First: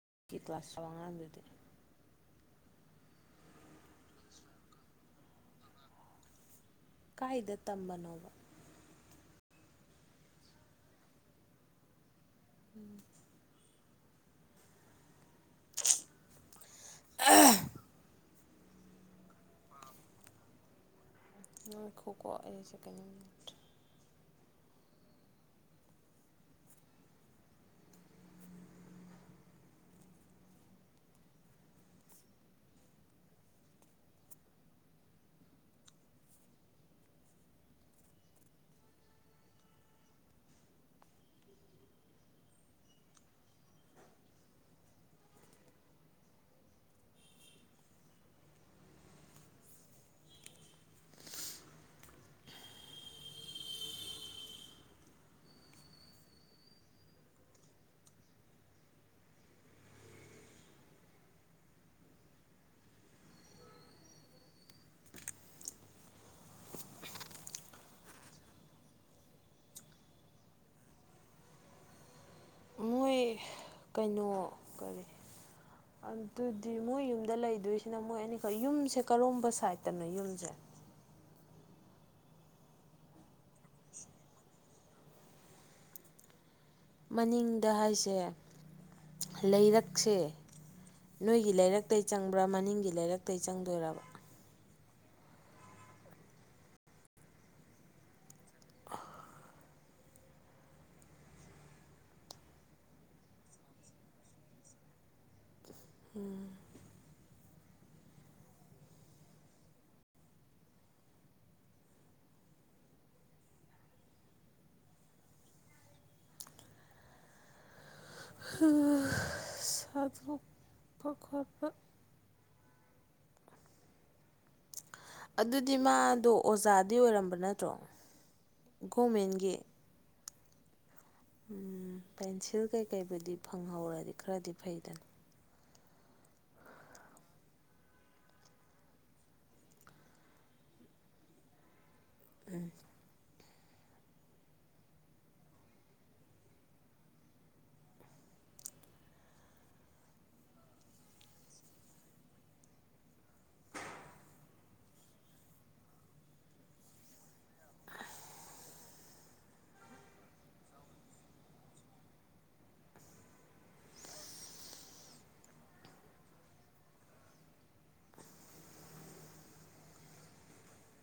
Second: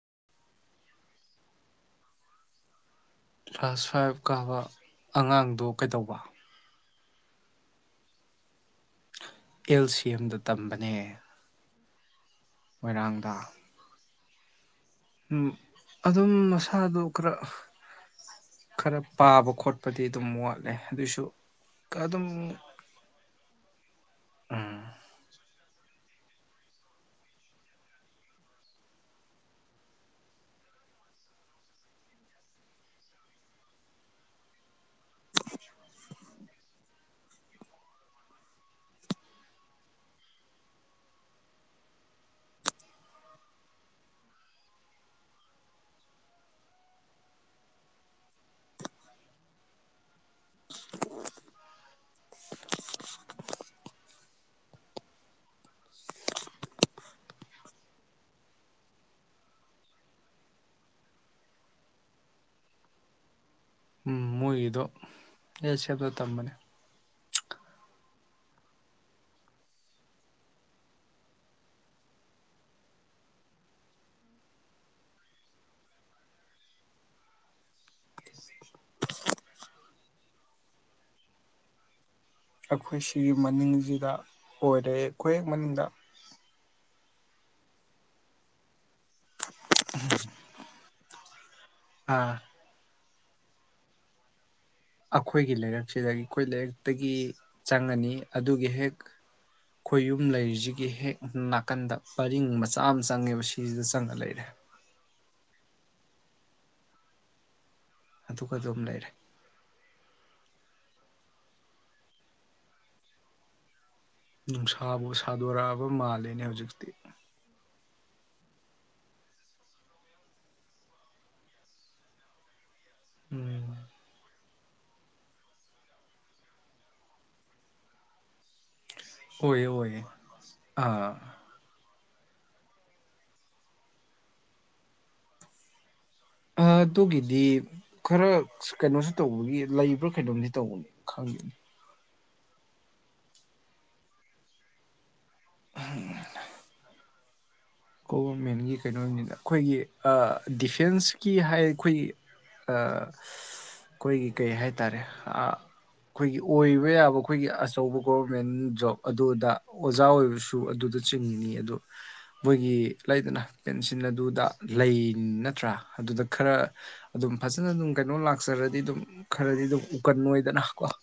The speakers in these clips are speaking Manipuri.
[inaudible] ꯀ꯭ꯂꯥꯁ ꯐꯥꯏꯚ ꯀꯥꯕ ꯑꯉꯥꯡꯗꯣ ꯀꯩꯗꯧꯕ ꯀꯥꯏꯗ ꯇꯝꯕꯅꯣꯕ ꯑꯦꯜ ꯁꯤ ꯑꯦꯝꯗ ꯇꯝꯕꯅꯦ ꯃꯣꯏꯔꯥꯡꯗ ꯎꯝ ꯑꯗꯨꯝ ꯃꯁꯥꯗꯨ ꯈꯔ ꯈꯔ ꯄꯥꯕ ꯈꯣꯠꯄꯗꯤ ꯑꯗꯨꯝ ꯋꯥꯠꯂꯦ ꯑꯗꯨꯏꯁꯨ ꯉꯥꯏꯈꯣꯀꯣ ꯑꯗꯨꯝ ꯑꯩ ꯑꯁꯤ ꯀꯩꯅꯣꯝ ꯇꯧꯗ꯭ꯔꯤ ꯎꯝ ꯃꯣꯏꯒꯤꯗꯣ ꯑꯦꯜꯁꯤ ꯑꯦꯝꯗ ꯇꯝꯕꯅꯦ ꯑꯈꯣꯏ ꯀꯩꯅꯣ ꯀꯔꯤ ꯑꯗꯨꯗꯤ ꯃꯣꯏ ꯌꯨꯝꯗ ꯂꯩꯗꯣꯏꯁꯤꯅ ꯃꯣꯏ ꯑꯅꯤꯈꯛ ꯌꯨꯝꯁꯦ ꯀꯔꯣꯝꯕ ꯁꯥꯏꯠꯇꯅꯣ ꯌꯨꯝꯁꯦ [inaudible] ꯑꯈꯣꯏ ꯁꯤꯒꯤ ꯃꯅꯤꯡꯁꯤꯗ ꯑꯣꯏꯔꯦ ꯑꯩꯈꯣꯏ ꯍꯦꯛ ꯃꯅꯤꯡꯗ ꯃꯅꯤꯡꯗ ꯍꯥꯏꯁꯦ ꯂꯩꯔꯛꯁꯦ ꯅꯣꯏ ꯒꯤ ꯂꯩꯔꯛꯇꯇꯩ ꯑꯥ ꯆꯪꯕ꯭ꯔꯥ ꯃꯅꯤꯡꯒꯤ ꯂꯩꯔꯛꯇꯒꯤ ꯆꯪꯗꯣꯏꯔꯕ ꯑꯈꯣꯏꯒꯤ ꯂꯩꯔꯛꯁꯤꯗ ꯑꯈꯣꯏ ꯂꯩꯔꯛꯇꯒꯤ ꯆꯪꯉꯅꯤ ꯑꯗꯨꯒꯤ ꯍꯦꯛ ꯈꯣꯏꯌꯨꯝ ꯂꯩꯔꯤꯁꯤꯒꯤ ꯍꯦꯛ ꯅꯥꯀꯟꯗ ꯄꯔꯤꯡ ꯃꯆꯥ ꯑꯃ ꯆꯪꯉꯦꯕ ꯁꯤꯁꯤꯗ ꯆꯪꯉ ꯂꯩꯔꯦ [inaudible] ꯎꯝ ꯑꯗꯨꯒ ꯑꯗꯨꯝ ꯂꯩꯔꯦ ꯅꯨꯡꯁꯥꯕꯨ ꯁꯥꯗꯣꯔꯛꯑꯕ ꯃꯥꯜꯂꯤꯅꯦ ꯍꯧꯖꯤꯛꯇꯤ ꯍꯥ ꯁꯥꯗꯣꯛꯄ ꯈꯣꯠꯄ ꯎꯝ ꯑꯗꯨꯗꯤ ꯃꯥꯗꯣ ꯑꯣꯖꯥꯗꯤ ꯑꯣꯏꯔꯝꯕ ꯅꯠꯇ꯭ꯔꯣ ꯒꯣꯔꯃꯦꯟꯒꯤ ꯑꯣꯏꯌꯦ ꯑꯣꯏꯌꯦ ꯑꯥ ꯄꯦꯟꯁꯤꯜ ꯀꯩꯀꯩꯕꯨꯗꯤ ꯐꯪꯍꯧꯔꯗꯤ ꯈꯔꯗꯤ ꯐꯩꯗꯅ ꯑꯥ ꯗꯨꯒꯤꯗꯤ ꯈꯔ ꯀꯩꯅꯣꯁꯨ ꯇꯧꯕꯒꯤ ꯂꯩꯕ꯭ꯔꯥ ꯀꯩꯅꯣꯝꯗꯤ ꯇꯧꯕꯅꯤ ꯈꯪꯗꯦ ꯎꯝ [unintelligible] ꯒꯣꯚ꯭ꯔꯃꯦꯟꯒꯤ ꯀꯩꯅꯣꯅꯤꯅ ꯑꯩꯈꯣꯏꯒꯤ ꯑꯥ ꯗꯤꯐꯦꯟꯁꯀꯤ ꯍꯥꯏ ꯑꯩꯈꯣꯏꯒꯤ ꯑꯥ ꯑꯩꯈꯣꯏꯒꯤ ꯀꯩ ꯍꯥꯏꯇꯥꯔꯦ ꯑꯥ ꯑꯩꯈꯣꯏꯒꯤ ꯑꯣꯏꯕ ꯌꯥꯕ ꯑꯩꯈꯣꯏꯒꯤ ꯑꯆꯧꯕ ꯒꯣꯕ꯭ꯔꯃꯦꯟ ꯖꯣꯕ ꯑꯗꯨꯗ ꯑꯣꯖꯥ ꯑꯣꯏꯕꯁꯨ ꯑꯗꯨ ꯑꯗꯨ ꯆꯤꯡꯉꯤꯅꯤ ꯑꯗꯨ ꯃꯣꯏꯒꯤ ꯂꯩꯗꯅ ꯄꯦꯟꯁꯤꯜ ꯑꯗꯨꯗ ꯂꯩ ꯅꯠꯇ꯭ꯔꯥ ꯑꯗꯨꯗ ꯈꯔ ꯑꯗꯨꯝ ꯐꯖꯅ ꯑꯗꯨꯝ ꯀꯩꯅꯣ ꯂꯥꯛꯆꯔꯗꯤ ꯑꯗꯨꯝ ꯈꯔꯗꯤ ꯑꯗꯨꯝ ꯎꯀꯟ ꯑꯣꯏꯗꯅ ꯀꯣ [inaudible]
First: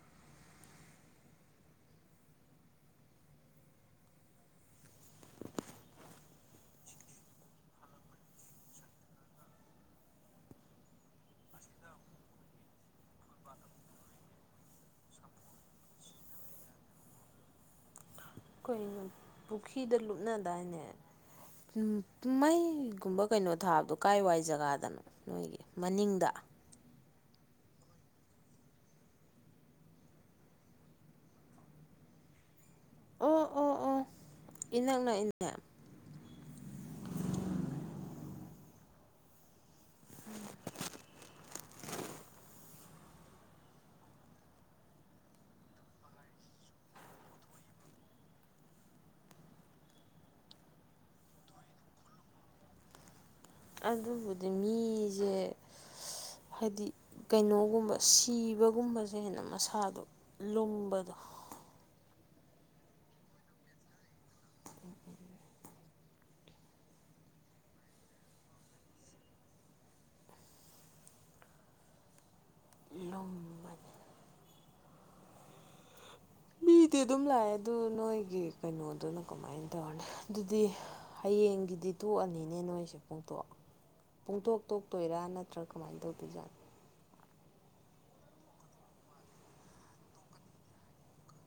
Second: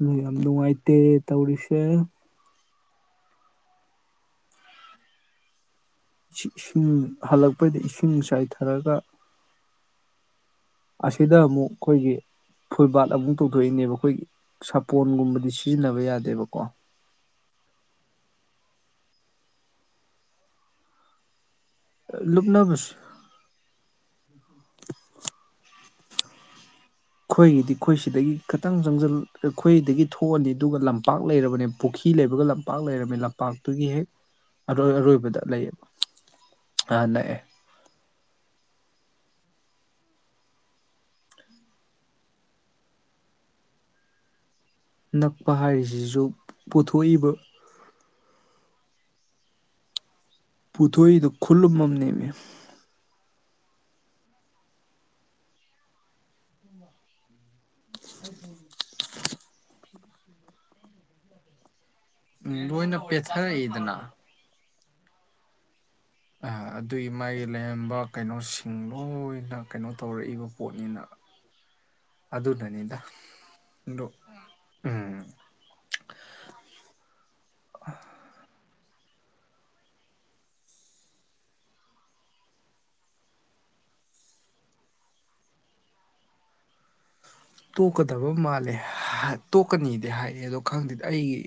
ꯅꯣꯏ ꯌꯥꯝ ꯅꯨꯡꯉꯥꯏꯇꯦ ꯇꯧꯔꯤꯁꯦ ꯏꯁꯤꯡ ꯁꯤꯡ ꯍꯜꯂꯛꯄꯩꯗ ꯏꯁꯤꯡ ꯆꯥꯏꯊꯔꯒ ꯑꯁꯤꯗ ꯑꯃꯨꯛ ꯑꯩꯈꯣꯏꯒꯤ ꯐꯨꯜꯕꯥꯠ ꯑꯃꯨꯛ ꯇꯧꯊꯣꯛꯏꯅꯦꯕ ꯑꯩꯈꯣꯏꯒꯤ ꯁꯥꯄꯣꯟꯒꯨꯝꯕꯗꯤ ꯁꯤꯖꯤꯟꯅꯕ ꯌꯥꯗꯦꯕꯀꯣ ꯎꯝ ꯄꯨꯈ꯭ꯔꯤꯗ ꯂꯨꯞꯅꯗꯥꯏꯅꯦ ꯂꯨꯞꯅꯕꯁꯨ ꯃꯩꯒꯨꯝꯕ ꯀꯩꯅꯣ ꯊꯥꯕꯗꯣ ꯀꯥꯏ ꯋꯥꯏ ꯖꯒꯥꯗꯅꯣ ꯅꯣꯏꯒꯤ ꯃꯅꯤꯡꯗ ꯑꯩꯈꯣꯏꯒꯤꯗꯤ ꯑꯩꯈꯣꯏ ꯁꯤꯗꯒꯤ ꯈꯇꯪ ꯆꯪꯖꯤꯜ ꯑꯩꯈꯣꯏꯗꯒꯤ ꯊꯣꯛꯑꯅꯤ ꯑꯗꯨꯒ ꯂꯝꯄꯥꯛ ꯂꯩꯔꯕꯅꯦ ꯄꯨꯈꯤ ꯈꯤ ꯂꯩꯕꯒ ꯂꯝꯄꯥꯛ ꯂꯩꯔꯕꯅꯦ ꯑꯣ ꯑꯣ ꯂꯝꯄꯥꯛꯇꯨꯒꯤ ꯑꯣ ꯍꯦꯛ ꯑꯔꯣꯏ ꯏꯅꯛ ꯑꯔꯣꯏꯕꯗ ꯅꯛꯏꯅꯦ ꯂꯩꯌꯦ ꯑꯥ ꯅꯛꯑꯦ ꯅꯛꯄ ꯍꯥꯏꯔꯤꯖꯤꯖꯨ ꯄꯨꯊꯣꯛꯏꯕ ꯄꯨꯊꯣꯛꯏꯗꯣ ꯈꯨꯜꯂꯨꯝ ꯑꯃꯅꯦꯃꯦ ꯑꯗꯨꯕꯨꯗꯤ ꯃꯤꯁꯦ ꯍꯥꯏꯗꯤ ꯀꯩꯅꯣ ꯒꯨꯝꯕ ꯁꯤꯕꯒꯨꯝꯕꯖꯤꯅ ꯍꯦꯟꯅ ꯃꯁꯥꯗꯣ ꯂꯨꯡꯕꯗꯣ ꯎꯝ ꯂꯣꯏꯅ ꯄꯦꯊꯔꯛꯏꯗꯅ ꯑꯥ ꯑꯗꯨꯒꯤ ꯃꯥꯒꯤ ꯂꯩꯔꯝꯕ ꯀꯩꯅꯣꯁꯤꯡ ꯂꯣꯏꯅ ꯀꯩꯅꯣ ꯇꯧꯔꯛꯏꯕ ꯄꯣꯠꯅꯤꯅ [inaudible] ꯑꯗꯨꯅꯅꯤꯗ ꯂꯨꯝꯕꯅꯦ ꯑꯗꯣ ꯎꯝ ꯄꯤꯗꯤ ꯑꯗꯨꯝ ꯂꯥꯛꯑꯦ ꯑꯗꯨ ꯅꯣꯏꯒꯤ ꯀꯩꯅꯣꯗꯨꯅ ꯀꯃꯥꯏꯅ ꯇꯧꯔꯅꯤ ꯑꯗꯨꯗꯤ ꯍꯌꯦꯡꯒꯤꯗꯤ ꯇꯣꯛꯑꯅꯤꯅꯦ ꯅꯣꯏꯁꯦ ꯄꯨꯡꯇꯣꯛ ꯄꯨꯡꯇꯣꯛ ꯇꯣꯛꯇꯣꯏꯔꯥ ꯅꯠꯇ꯭ꯔꯥ ꯀꯃꯥꯏꯅ ꯇꯧꯗꯣꯏꯖꯥꯠꯅꯣ ꯇꯣꯛꯀꯗꯕ ꯃꯥꯜꯂꯦ ꯇꯣꯛꯀꯅꯤꯗꯤ ꯍꯥꯏꯑꯦ ꯑꯗꯣ ꯈꯪꯗꯦ ꯑꯩꯒꯤ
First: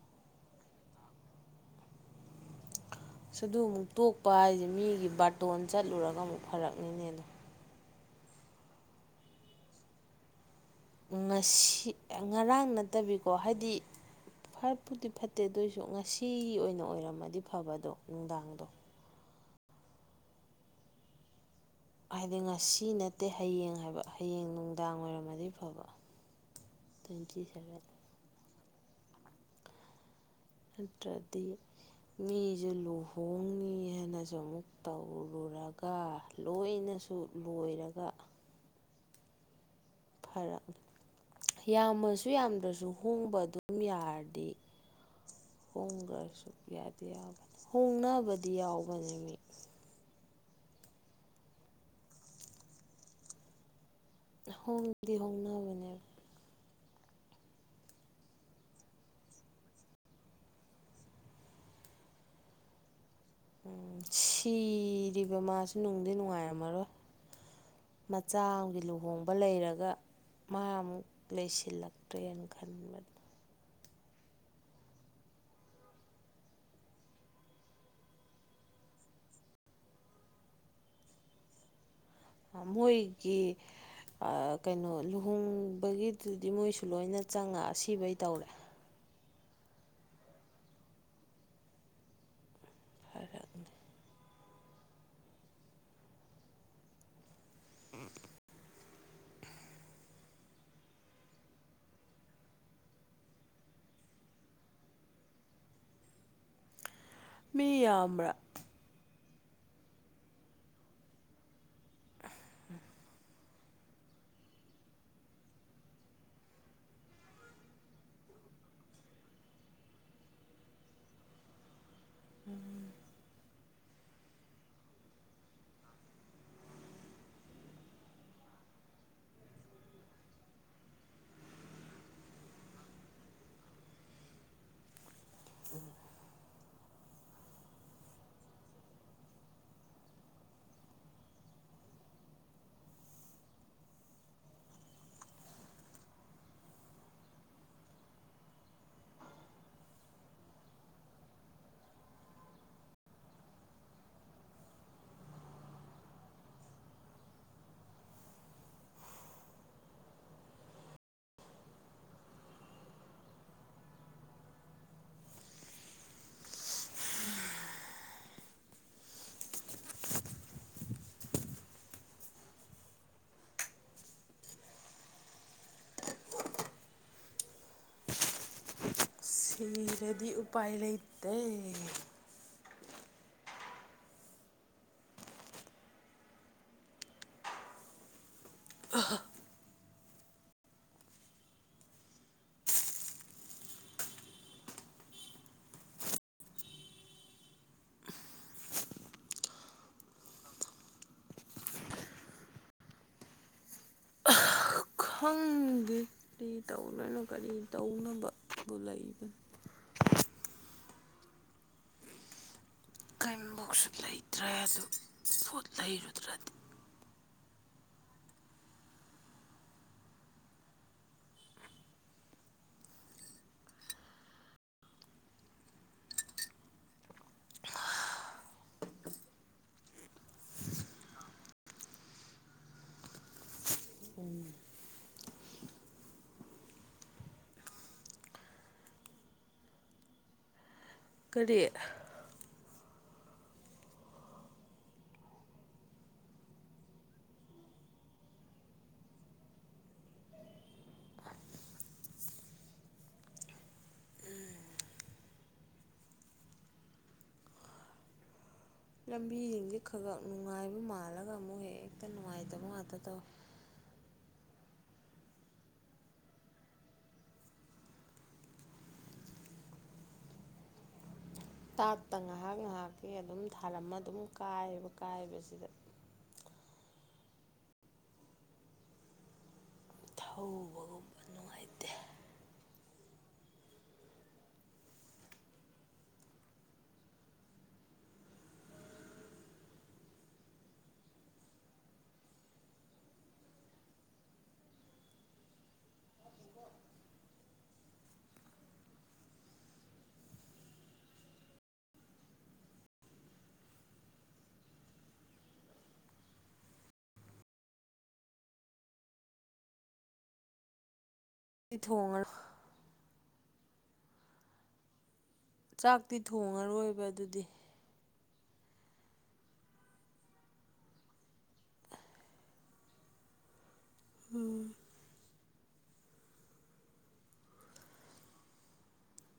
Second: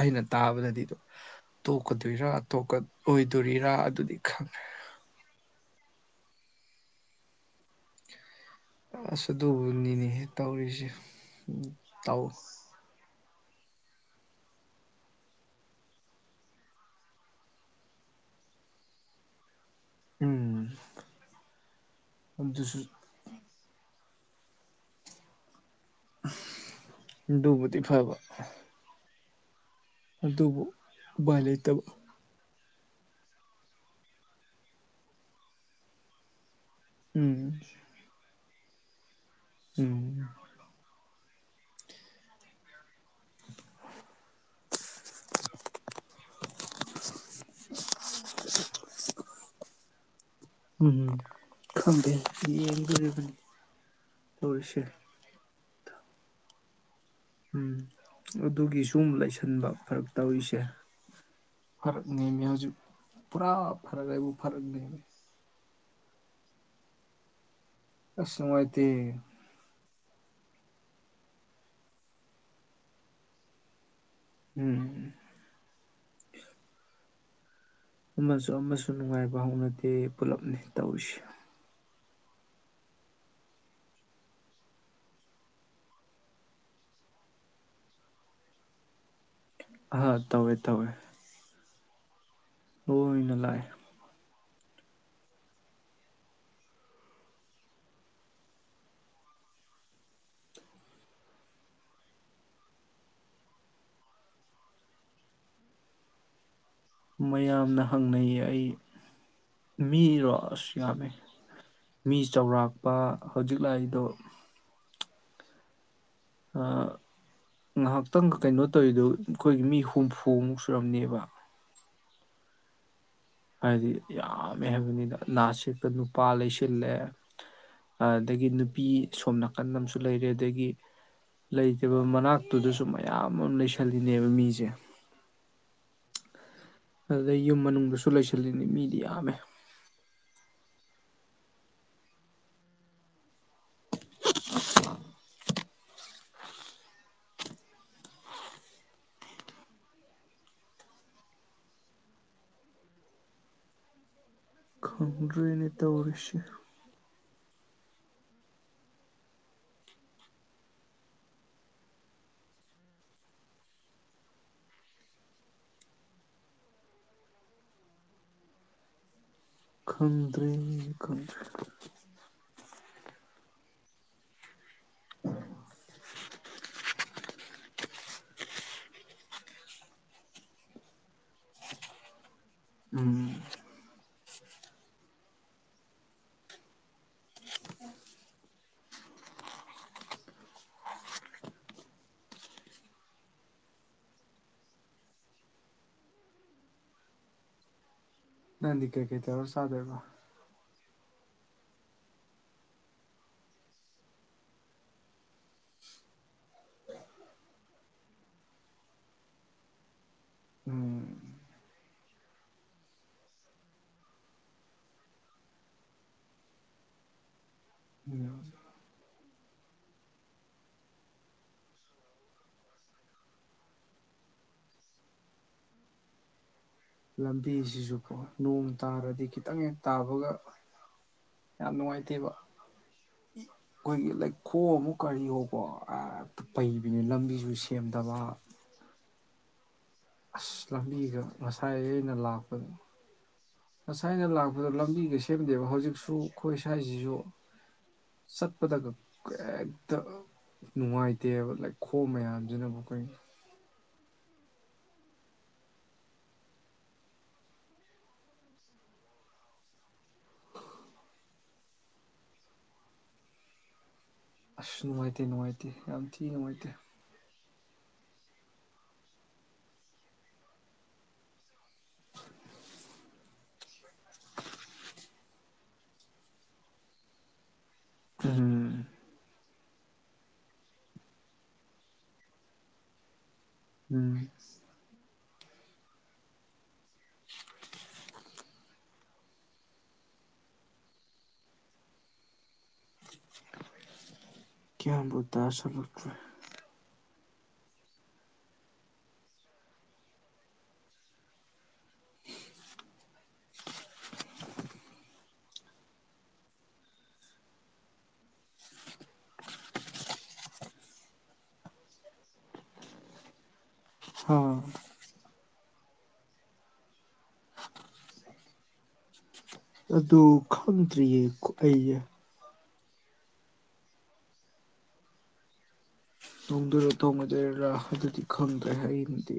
ꯑꯩꯅ ꯇꯥ ꯇꯕꯗꯗꯤ ꯗꯣ ꯇꯣꯛꯀꯗꯨꯏꯔ ꯇꯣꯛꯀ ꯑꯁ ꯑꯗꯨ ꯑꯃꯨꯛ ꯇꯣꯛꯄ ꯍꯥꯏꯁꯦ ꯃꯤꯒꯤ ꯕꯥꯔꯇꯣꯟ ꯆꯠꯂꯨꯔꯒ ꯑꯃꯨꯛ ꯐꯔꯛꯅꯤꯅꯦ ꯑꯗꯨ ꯑꯁ ꯑꯗꯨꯕꯨꯅꯤꯅꯦ ꯉꯁꯤ ꯉꯔꯥꯡ ꯅꯠꯇꯕꯤꯀꯣ ꯍꯥꯏꯗꯤ ꯐꯠꯄꯨꯗꯤ ꯐꯠꯇꯦ ꯑꯗꯨꯑꯣꯏꯁꯨ ꯉꯁꯤ ꯑꯣꯏꯅ ꯑꯣꯏꯔꯝꯃꯗꯤ ꯐꯕꯗꯣ ꯅꯨꯡꯗꯥꯡꯗꯣ ꯎꯝ ꯍꯥꯏꯗꯤ ꯑꯗꯨꯁꯨ ꯉꯁꯤ ꯅꯠꯇꯦ ꯍꯌꯦꯡ ꯍꯥꯏꯕ ꯍꯌꯦꯡ ꯅꯨꯡꯗꯥꯡ ꯑꯣꯏꯔꯝꯃꯗꯤ ꯐꯕ ꯇ꯭ꯋꯦꯟꯇꯤ ꯑꯗꯨꯕꯨꯗꯤ ꯁꯚꯦꯟ ꯐꯕ ꯑꯗꯨꯕꯨ ꯎꯄꯥꯏ ꯂꯩꯇꯕ ꯖꯦ ꯂꯨꯍꯣꯡꯅꯤꯅ ꯍꯥꯏꯅꯁꯨ ꯑꯃꯨꯛ ꯇꯧꯔꯨꯔꯒ ꯂꯣꯏꯅꯁꯨ ꯎꯝ ꯂꯣꯏꯔꯒ ꯎꯝ ꯐꯔꯛ ꯌꯥꯝꯃꯁꯨ ꯌꯥꯝꯗ꯭ꯔꯁꯨ ꯍꯣꯡꯕ ꯑꯗꯨꯝ ꯌꯥꯔꯗꯤ ꯍꯣꯡꯈ꯭ꯔꯁꯨ ꯌꯥꯗꯤ ꯌꯥꯕꯅꯤ ꯍꯣꯡꯅꯕꯗꯤ ꯌꯥꯎꯕꯅꯦ ꯃꯤ ꯎꯝ ꯈꯪꯗꯦ ꯌꯦꯡꯗꯨꯔꯤꯕꯅꯤ ꯍꯣꯡꯗꯤ ꯍꯣꯡꯅꯕꯅꯦ ꯎꯝ ꯑꯗꯨꯒꯤ ꯁꯨꯝ ꯂꯩꯁꯟꯕ ꯐꯔꯛ ꯇꯧꯔꯤꯁꯦ ꯐꯔꯛꯅꯦꯃꯦ ꯍꯧꯖꯤꯛ ꯄꯨꯔꯥ ꯐꯔꯛ ꯍꯥꯏꯕꯨ ꯐꯔꯛꯅꯦꯃꯤ ꯁꯤꯔꯤꯕ ꯃꯥꯁꯨ ꯅꯨꯡꯗꯤ ꯅꯨꯡꯉꯥꯏꯔꯝꯃꯔꯣꯏ ꯑꯁ ꯃꯆꯥ ꯑꯃꯒꯤ ꯅꯨꯡꯉꯥꯏꯇꯦ ꯂꯨꯍꯣꯡꯕ ꯂꯩꯔꯒ ꯃꯥ ꯑꯃꯨꯛ ꯂꯩꯁꯤꯜꯂꯛꯇ꯭ꯔꯦꯅ ꯈꯟꯕꯗ ꯎꯝ ꯑꯃꯁꯨ ꯑꯃꯁꯨ ꯅꯨꯡꯉꯥꯏꯕ ꯍꯧꯅꯗꯦ ꯄꯨꯂꯞꯅꯦ ꯇꯧꯔꯤꯁꯦ ꯃꯣꯏꯒꯤ ꯑꯥ ꯀꯩꯅꯣ ꯂꯨꯍꯣꯡꯕꯒꯤꯗꯨꯗꯤ ꯃꯣꯏꯁꯨ ꯂꯣꯏꯅ ꯆꯪꯉ ꯑꯁꯤꯕꯩ ꯇꯧꯔꯦ ꯑꯍꯥ ꯇꯧꯋꯦ ꯇꯧꯋꯦ ꯂꯣꯏꯅ ꯂꯥꯛꯑꯦ ꯐꯔꯛꯅꯦ ꯃꯤ ꯃꯌꯥꯝꯅ ꯌꯥꯝꯕ꯭ꯔꯥ ꯍꯪꯅꯩꯌꯦ ꯑꯩ ꯃꯤꯔꯣ ꯑꯁ ꯌꯥꯝꯃꯦ ꯃꯤ ꯆꯥꯎꯔꯥꯛꯄ ꯍꯧꯖꯤꯛ ꯂꯥꯛꯏꯗꯣ ꯑꯥ ꯉꯥꯏꯍꯥꯛꯇꯪ ꯀꯩꯅꯣ ꯇꯧꯔꯤꯗꯨ ꯑꯩꯈꯣꯏꯒꯤ ꯃꯤ ꯍꯨꯝꯐꯨꯃꯨꯛ ꯁꯨꯔꯝꯅꯦꯕ ꯎꯝ ꯍꯥꯏꯗꯤ ꯌꯥꯝꯃꯦ ꯍꯥꯏꯕꯅꯤꯅ ꯂꯥꯁ ꯁꯤꯠꯇ ꯅꯨꯄꯥ ꯂꯩꯁꯤꯜꯂꯦ ꯑꯗꯒꯤ ꯅꯨꯄꯤ ꯁꯣꯝ ꯅꯥꯀꯟ ꯑꯃꯁꯨ ꯂꯩꯔꯦ ꯑꯗꯒꯤ ꯂꯩꯇꯕ ꯃꯅꯥꯛꯇꯨꯗꯁꯨ ꯃꯌꯥꯝ ꯑꯃ ꯂꯩꯁꯜꯂꯤꯅꯦꯕ ꯃꯤꯖꯦ ꯑꯗꯨꯗꯩ ꯌꯨꯝ ꯃꯅꯨꯡꯗꯁꯨ ꯂꯩꯁꯤꯜꯂꯤꯅꯤ ꯃꯤꯗꯤ ꯌꯥꯝꯃꯦ ꯗꯨꯅꯦ ꯇꯧꯔꯤꯁꯤ ꯈꯪꯗ꯭ꯔꯦꯅꯦ ꯈꯪꯗ꯭ꯔꯦ ꯁꯤꯔꯗꯤ ꯎꯄꯥꯏ ꯂꯩꯇꯦ ꯎꯝ ꯅꯪꯗꯤ ꯀꯩ ꯀꯩ ꯇꯧꯔꯒ ꯆꯥꯗꯣꯏꯕ ꯂꯣꯏꯅ ꯀꯔꯤ ꯇꯧꯅꯕꯕꯨ ꯂꯩꯕꯅꯣ ꯑꯝꯕꯣꯛꯁꯨ ꯂꯩꯇ꯭ꯔꯦ ꯑꯗꯨ ꯄꯣꯠ ꯂꯩꯔꯨꯗ꯭ꯔꯗꯤ ꯂꯝꯕꯤꯁꯤꯁꯨꯀꯣ ꯅꯣꯡ ꯇꯥꯔꯗꯤ ꯈꯤꯇꯪ ꯍꯦꯛ ꯇꯥꯕꯒ ꯌꯥꯝ ꯅꯨꯡꯉꯥꯏꯇꯦꯕ ꯑꯩꯈꯣꯏꯒꯤ ꯂꯩꯈꯣꯝ ꯑꯣ ꯀꯔꯤꯑꯣ ꯀꯣ ꯑꯥ ꯍꯦꯛꯇ ꯄꯩꯕꯤꯅꯦ ꯂꯝꯕꯤꯁꯨ ꯁꯦꯝꯗꯕ ꯑꯁ ꯂꯝꯕꯤꯒ ꯀꯔꯤ ꯉꯁꯥꯏ ꯑꯩꯅ ꯂꯥꯛꯄꯗ ꯉꯁꯥꯏꯅ ꯂꯥꯛꯄꯗ ꯂꯝꯕꯤꯒ ꯁꯦꯝꯗꯦꯕ ꯍꯧꯖꯤꯛꯁꯨ ꯑꯩꯈꯣꯏ ꯁ꯭ꯋꯥꯏꯁꯤꯁꯨ ꯁꯠꯄꯗꯒ ꯍꯦꯛꯇ ꯅꯨꯡꯉꯥꯏꯇꯦꯕ ꯂꯩꯈꯣꯝ ꯃꯌꯥꯝꯁꯤꯅꯕꯨ ꯀꯩꯅꯣ ꯂꯝꯕꯤꯁꯤꯡꯁꯦ ꯈꯒ ꯅꯨꯡꯉꯥꯏꯕ ꯃꯥꯜꯂꯒ ꯑꯃꯨꯛ ꯍꯦꯛꯇ ꯅꯨꯡꯉꯥꯏꯇꯕ ꯉꯥꯛꯇ ꯇꯧꯋꯤ ꯑꯁ ꯅꯨꯡꯉꯥꯏꯇꯦ ꯅꯨꯡꯉꯥꯏꯇꯦ ꯌꯥꯝ ꯊꯤ ꯅꯨꯡꯉꯥꯏꯇꯦ ꯇꯥꯠꯇ ꯉꯥꯏꯍꯥꯛ ꯉꯥꯏꯍꯥꯛꯀꯤ ꯑꯗꯨꯝ ꯊꯥꯜꯔꯃ ꯑꯗꯨꯝ ꯀꯥꯏꯌꯦꯕ ꯀꯥꯏꯕꯁꯤꯗ ꯎꯝ ꯍꯨ ꯊꯧꯕꯒꯨꯝꯕ ꯅꯨꯡꯉꯥꯏꯇꯦ ꯎꯝ ꯒ꯭ꯌꯥꯟꯕꯨ ꯇꯥꯁꯜꯂꯛꯇ꯭ꯔꯦ ꯏꯊꯣꯡꯉꯔꯣ ꯍꯥ ꯆꯥꯛꯇꯤ ꯊꯣꯡꯉꯔꯣꯏꯕ ꯑꯗꯨꯗꯤ ꯑꯗꯨ ꯈꯪꯗ꯭ꯔꯤꯌꯦ ꯀ ꯑꯩꯖꯦ ꯎꯝ ꯊꯣꯡꯗꯨꯏꯔꯣ ꯊꯣꯡꯉꯣꯏꯗꯨꯏꯔ ꯑꯗꯨꯗꯤ ꯈꯡꯗ꯭ꯔꯦ ꯑꯩꯅꯗꯤ